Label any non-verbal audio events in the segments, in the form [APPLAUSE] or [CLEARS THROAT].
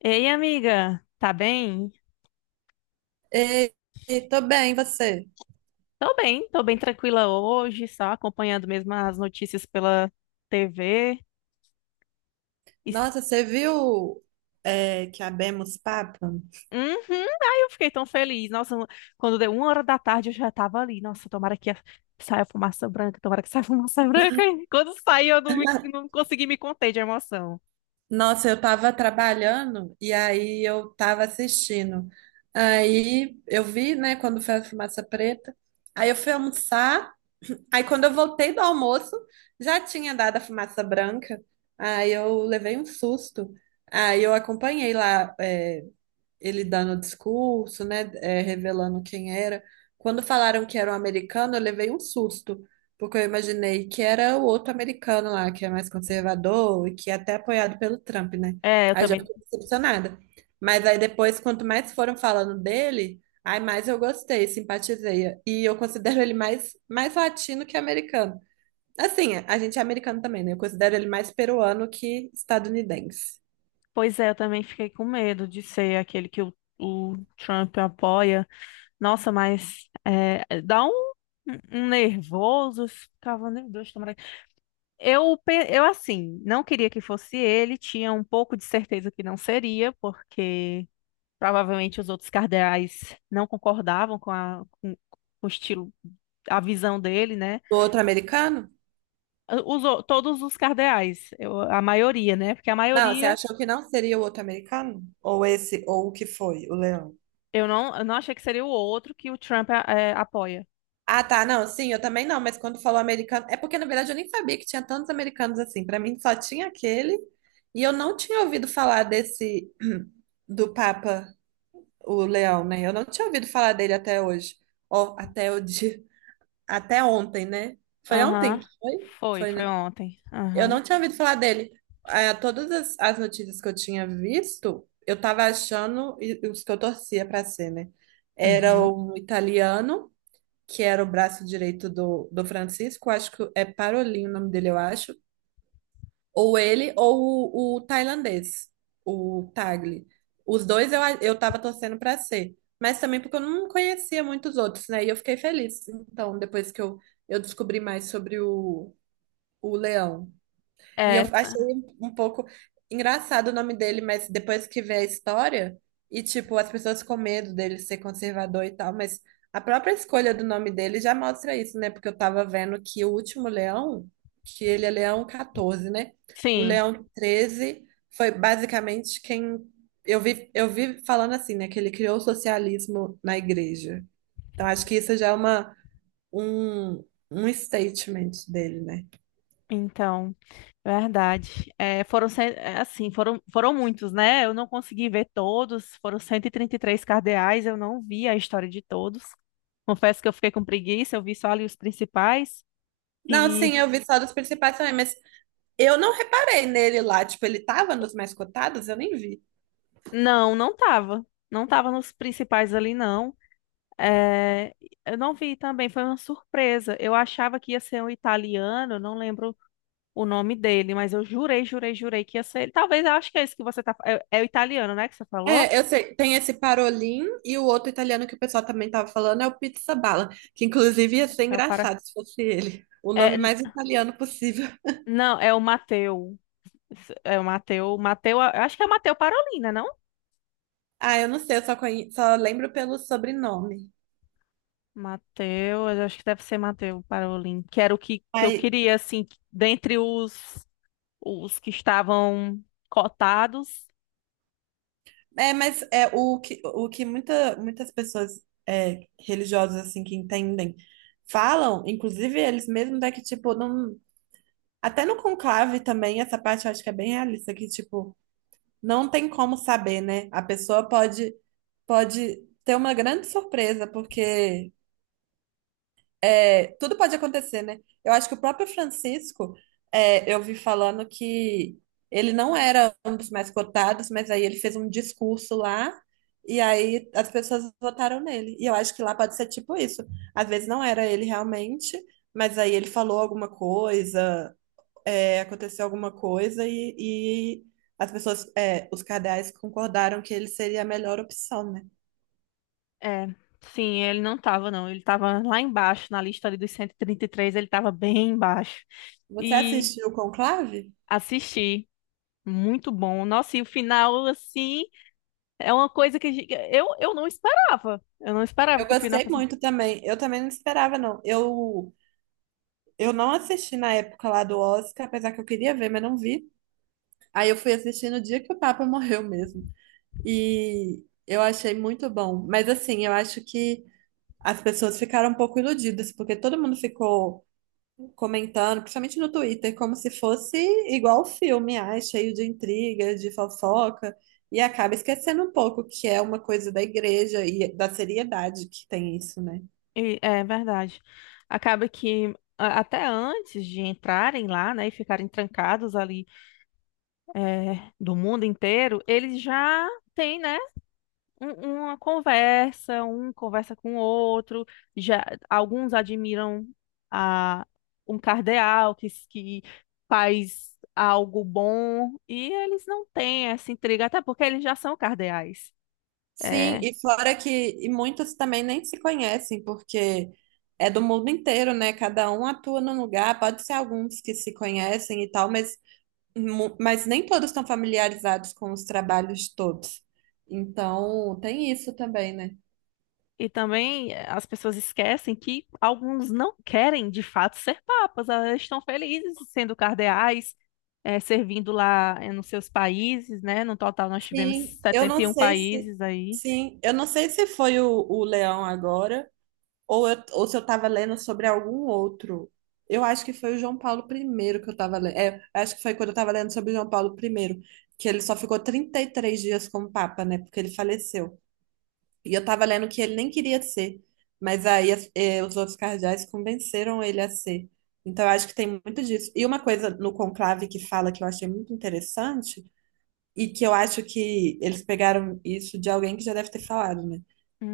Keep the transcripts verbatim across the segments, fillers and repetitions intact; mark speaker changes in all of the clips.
Speaker 1: Ei, amiga, tá bem?
Speaker 2: Ei, tô bem, e você?
Speaker 1: Tô bem, tô bem tranquila hoje, só acompanhando mesmo as notícias pela tê vê. Es-
Speaker 2: Nossa, você viu é, que abemos papo?
Speaker 1: Uhum, aí eu fiquei tão feliz. Nossa, quando deu uma hora da tarde eu já tava ali. Nossa, tomara que saia fumaça branca, tomara que saia [LAUGHS] fumaça branca. E quando saiu eu não, me- não consegui me conter de emoção.
Speaker 2: Nossa, eu tava trabalhando e aí eu tava assistindo. Aí eu vi, né, quando foi a fumaça preta. Aí eu fui almoçar. Aí quando eu voltei do almoço, já tinha dado a fumaça branca. Aí eu levei um susto. Aí eu acompanhei lá. é, ele dando o discurso, né, é, revelando quem era. Quando falaram que era um americano, eu levei um susto, porque eu imaginei que era o outro americano lá, que é mais conservador e que é até apoiado pelo Trump, né?
Speaker 1: É, eu
Speaker 2: Aí já
Speaker 1: também.
Speaker 2: fiquei decepcionada. Mas aí depois, quanto mais foram falando dele, aí mais eu gostei, simpatizei. E eu considero ele mais, mais latino que americano. Assim, a gente é americano também, né? Eu considero ele mais peruano que estadunidense.
Speaker 1: Pois é, eu também fiquei com medo de ser aquele que o, o Trump apoia. Nossa, mas é, é, dá um, um um nervoso, ficava, meu Deus, tomara. que-" Eu, pe- eu, assim, não queria que fosse ele, tinha um pouco de certeza que não seria, porque provavelmente os outros cardeais não concordavam com, a, com, com o estilo, a visão dele, né?
Speaker 2: O outro americano?
Speaker 1: Os, o- todos os cardeais, eu- a maioria, né? Porque a
Speaker 2: Não, você
Speaker 1: maioria,
Speaker 2: achou que não seria o outro americano? Ou esse, ou o que foi, o Leão?
Speaker 1: eu não, eu não achei que seria o outro que o Trump é, apoia.
Speaker 2: Ah, tá, não, sim, eu também não, mas quando falou americano, é porque na verdade eu nem sabia que tinha tantos americanos assim. Pra mim só tinha aquele, e eu não tinha ouvido falar desse [CLEARS THROAT] do Papa, o Leão, né? Eu não tinha ouvido falar dele até hoje. Ó, até o dia, até ontem, né? Foi ontem
Speaker 1: Aham,
Speaker 2: que foi?
Speaker 1: Foi,
Speaker 2: Foi,
Speaker 1: foi
Speaker 2: né?
Speaker 1: ontem.
Speaker 2: Eu
Speaker 1: Aham,
Speaker 2: não tinha ouvido falar dele. É, todas as, as notícias que eu tinha visto, eu tava achando, e os que eu torcia para ser, né? Era
Speaker 1: uhum.
Speaker 2: um italiano, que era o braço direito do, do Francisco, acho que é Parolin o nome dele, eu acho. Ou ele, ou o, o tailandês, o Tagli. Os dois eu, eu tava torcendo para ser. Mas também porque eu não conhecia muitos outros, né? E eu fiquei feliz. Então, depois que eu, eu descobri mais sobre o, o Leão. E eu
Speaker 1: É.
Speaker 2: achei um pouco engraçado o nome dele, mas depois que vê a história, e tipo, as pessoas com medo dele ser conservador e tal, mas a própria escolha do nome dele já mostra isso, né? Porque eu tava vendo que o último Leão, que ele é Leão quatorze, né? O
Speaker 1: Sim,
Speaker 2: Leão treze foi basicamente quem eu vi, eu vi falando assim, né? Que ele criou o socialismo na igreja. Então acho que isso já é uma, um, um statement dele, né?
Speaker 1: então, verdade. É, foram, cen- é, assim, foram, foram muitos, né? Eu não consegui ver todos, foram cento e e trinta e três cardeais, eu não vi a história de todos. Confesso que eu fiquei com preguiça, eu vi só ali os principais.
Speaker 2: Não,
Speaker 1: E
Speaker 2: sim, eu vi só dos principais também, mas eu não reparei nele lá, tipo, ele tava nos mais cotados, eu nem vi.
Speaker 1: não, não tava. Não tava nos principais ali, não. É, eu não vi também, foi uma surpresa. Eu achava que ia ser um italiano, eu não lembro o nome dele, mas eu jurei, jurei, jurei que ia ser ele. Talvez, eu acho que é esse que você tá. É, é o italiano, né, que você falou?
Speaker 2: É, eu sei, tem esse Parolin e o outro italiano que o pessoal também tava falando é o Pizza Bala, que inclusive ia ser
Speaker 1: É o para...
Speaker 2: engraçado se fosse ele. O
Speaker 1: é,
Speaker 2: nome
Speaker 1: n-
Speaker 2: mais italiano possível. [LAUGHS]
Speaker 1: Não, é o Mateu. É o Mateu. Mateu, eu acho que é o Mateu Parolina, não?
Speaker 2: Ah, eu não sei, eu só, conhe... só lembro pelo sobrenome.
Speaker 1: Mateu, eu acho que deve ser Mateu Parolin, que era o que, que eu
Speaker 2: Aí,
Speaker 1: queria, assim, que- dentre os, os que estavam cotados.
Speaker 2: é, mas é o que, o que muita, muitas pessoas é, religiosas, assim, que entendem, falam, inclusive eles mesmos, é que, tipo, não... Até no conclave também, essa parte eu acho que é bem realista, que, tipo, não tem como saber, né? A pessoa pode, pode ter uma grande surpresa, porque é, tudo pode acontecer, né? Eu acho que o próprio Francisco, é, eu vi falando que ele não era um dos mais cotados, mas aí ele fez um discurso lá e aí as pessoas votaram nele. E eu acho que lá pode ser tipo isso. Às vezes não era ele realmente, mas aí ele falou alguma coisa, é, aconteceu alguma coisa e, e as pessoas, é, os cardeais concordaram que ele seria a melhor opção, né?
Speaker 1: É, sim, ele não estava, não. Ele estava lá embaixo, na lista ali dos cento e e trinta e três, ele estava bem embaixo.
Speaker 2: Você
Speaker 1: E
Speaker 2: assistiu o Conclave?
Speaker 1: assisti, muito bom. Nossa, e o final, assim, é uma coisa que a gente- eu, eu não esperava. Eu não esperava
Speaker 2: Eu
Speaker 1: que o final
Speaker 2: gostei muito também. Eu também não esperava, não. Eu, eu não assisti na época lá do Oscar, apesar que eu queria ver, mas não vi. Aí eu fui assistir no dia que o Papa morreu mesmo. E eu achei muito bom. Mas assim, eu acho que as pessoas ficaram um pouco iludidas, porque todo mundo ficou comentando, principalmente no Twitter, como se fosse igual o filme, ai, cheio de intriga, de fofoca, e acaba esquecendo um pouco que é uma coisa da igreja e da seriedade que tem isso, né?
Speaker 1: E- É verdade. Acaba que a- até antes de entrarem lá, né, e ficarem trancados ali é, do mundo inteiro, eles já têm, né, um- uma conversa, um conversa com o outro. Já alguns admiram a um cardeal que, s- que faz algo bom e eles não têm essa intriga, até porque eles já são cardeais.
Speaker 2: Sim,
Speaker 1: É,
Speaker 2: e fora que e muitos também nem se conhecem, porque é do mundo inteiro, né? Cada um atua num lugar, pode ser alguns que se conhecem e tal, mas, mu- mas nem todos estão familiarizados com os trabalhos de todos. Então, tem isso também, né?
Speaker 1: e também eh, as pessoas esquecem que alguns não querem de fato ser papas, elas estão felizes sendo cardeais, eh, servindo lá eh, nos seus países, né? No total nós tivemos
Speaker 2: Sim, eu
Speaker 1: setenta
Speaker 2: não
Speaker 1: e um
Speaker 2: sei se.
Speaker 1: países aí.
Speaker 2: Sim, eu não sei se foi o, o Leão agora, ou, eu- ou se eu estava lendo sobre algum outro. Eu acho que foi o João Paulo primeiro que eu estava lendo. É, acho que foi quando eu estava lendo sobre o João Paulo primeiro que ele só ficou trinta e três dias como Papa, né? Porque ele faleceu. E eu estava lendo que ele nem queria ser, mas aí as- eh, os outros cardeais convenceram ele a ser. Então, eu acho que tem muito disso. E uma coisa no conclave que fala que eu achei muito interessante e que eu acho que eles pegaram isso de alguém que já deve ter falado, né?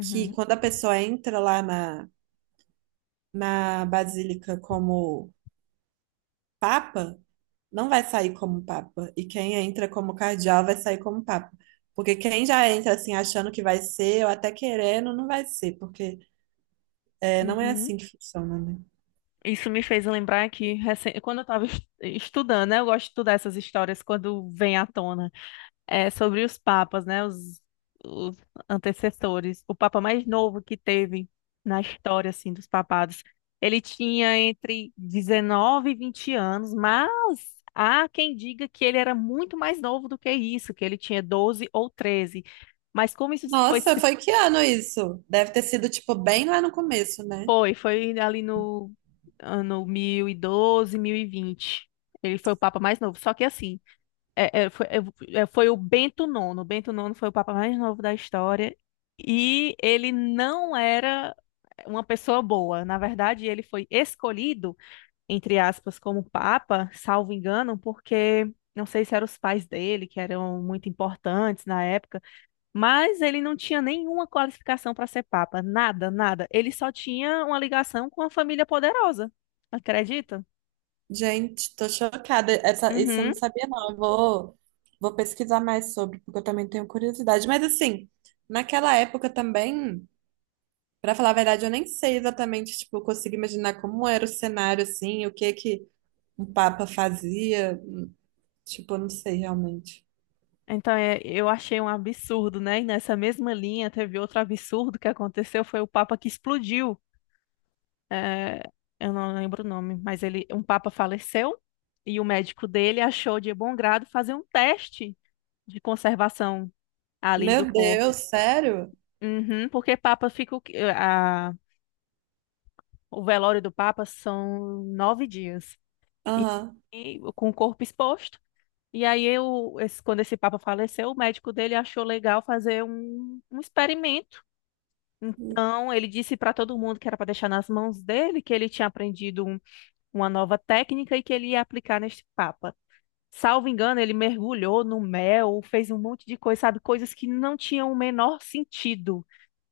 Speaker 2: Que quando a pessoa entra lá na, na Basílica como Papa, não vai sair como Papa. E quem entra como cardeal vai sair como Papa. Porque quem já entra assim achando que vai ser, ou até querendo, não vai ser, porque é, não é
Speaker 1: uhum.
Speaker 2: assim que funciona, né?
Speaker 1: Isso me fez lembrar que recen- quando eu estava estudando, né? Eu gosto de estudar essas histórias quando vem à tona. É, sobre os papas, né? Os, os antecessores. O papa mais novo que teve na história, assim, dos papados. Ele tinha entre dezenove e vinte anos, mas há quem diga que ele era muito mais novo do que isso, que ele tinha doze ou treze. Mas como isso foi,
Speaker 2: Nossa,
Speaker 1: se
Speaker 2: foi que ano isso? Deve ter sido, tipo, bem lá no começo, né?
Speaker 1: foi, foi ali no ano mil e doze, mil e vinte. Ele foi o papa mais novo. Só que assim, É, é, foi, é, é, foi o Bento Nono. O Bento Nono foi o papa mais novo da história. E ele não era uma pessoa boa. Na verdade, ele foi escolhido, entre aspas, como papa, salvo engano, porque não sei se eram os pais dele, que eram muito importantes na época, mas ele não tinha nenhuma qualificação para ser papa. Nada, nada. Ele só tinha uma ligação com a família poderosa. Acredita?
Speaker 2: Gente, tô chocada. Essa, isso eu
Speaker 1: Uhum.
Speaker 2: não sabia, não. Eu vou, vou pesquisar mais sobre, porque eu também tenho curiosidade. Mas assim, naquela época também, pra falar a verdade, eu nem sei exatamente, tipo, eu consigo imaginar como era o cenário, assim, o que que um papa fazia. Tipo, eu não sei realmente.
Speaker 1: Então, é, eu achei um absurdo, né? E nessa mesma linha teve outro absurdo que aconteceu, foi o Papa que explodiu. É, eu não lembro o nome, mas ele, um Papa faleceu e o médico dele achou de bom grado fazer um teste de conservação ali do
Speaker 2: Meu
Speaker 1: corpo.
Speaker 2: Deus, sério?
Speaker 1: Uhum, porque Papa fica, o que- a- o velório do Papa são nove dias e,
Speaker 2: Aham.
Speaker 1: e com o corpo exposto. E aí, eu, esse- quando esse Papa faleceu, o médico dele achou legal fazer um um experimento. Então, ele disse para todo mundo que era para deixar nas mãos dele, que ele tinha aprendido um- uma nova técnica e que ele ia aplicar neste papa. Salvo engano, ele mergulhou no mel, fez um monte de coisa, sabe, coisas que não tinham o menor sentido.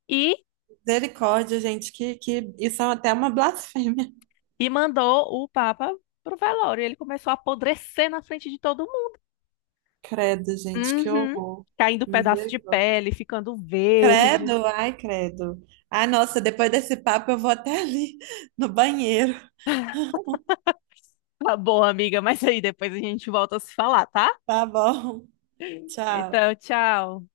Speaker 1: E,
Speaker 2: Misericórdia, gente, que, que isso é até uma blasfêmia. [LAUGHS]
Speaker 1: e mandou o papa pro velório. Ele começou a apodrecer na frente de todo mundo.
Speaker 2: Credo, gente, que
Speaker 1: Uhum.
Speaker 2: horror.
Speaker 1: Caindo pedaço de
Speaker 2: Misericórdia.
Speaker 1: pele, ficando verde.
Speaker 2: Credo, ai, credo. Ah, nossa, depois desse papo eu vou até [LAUGHS] ali no banheiro. [LAUGHS]
Speaker 1: Tá bom, amiga, mas aí depois a gente volta a se falar, tá?
Speaker 2: Tá bom, tchau.
Speaker 1: Então, tchau.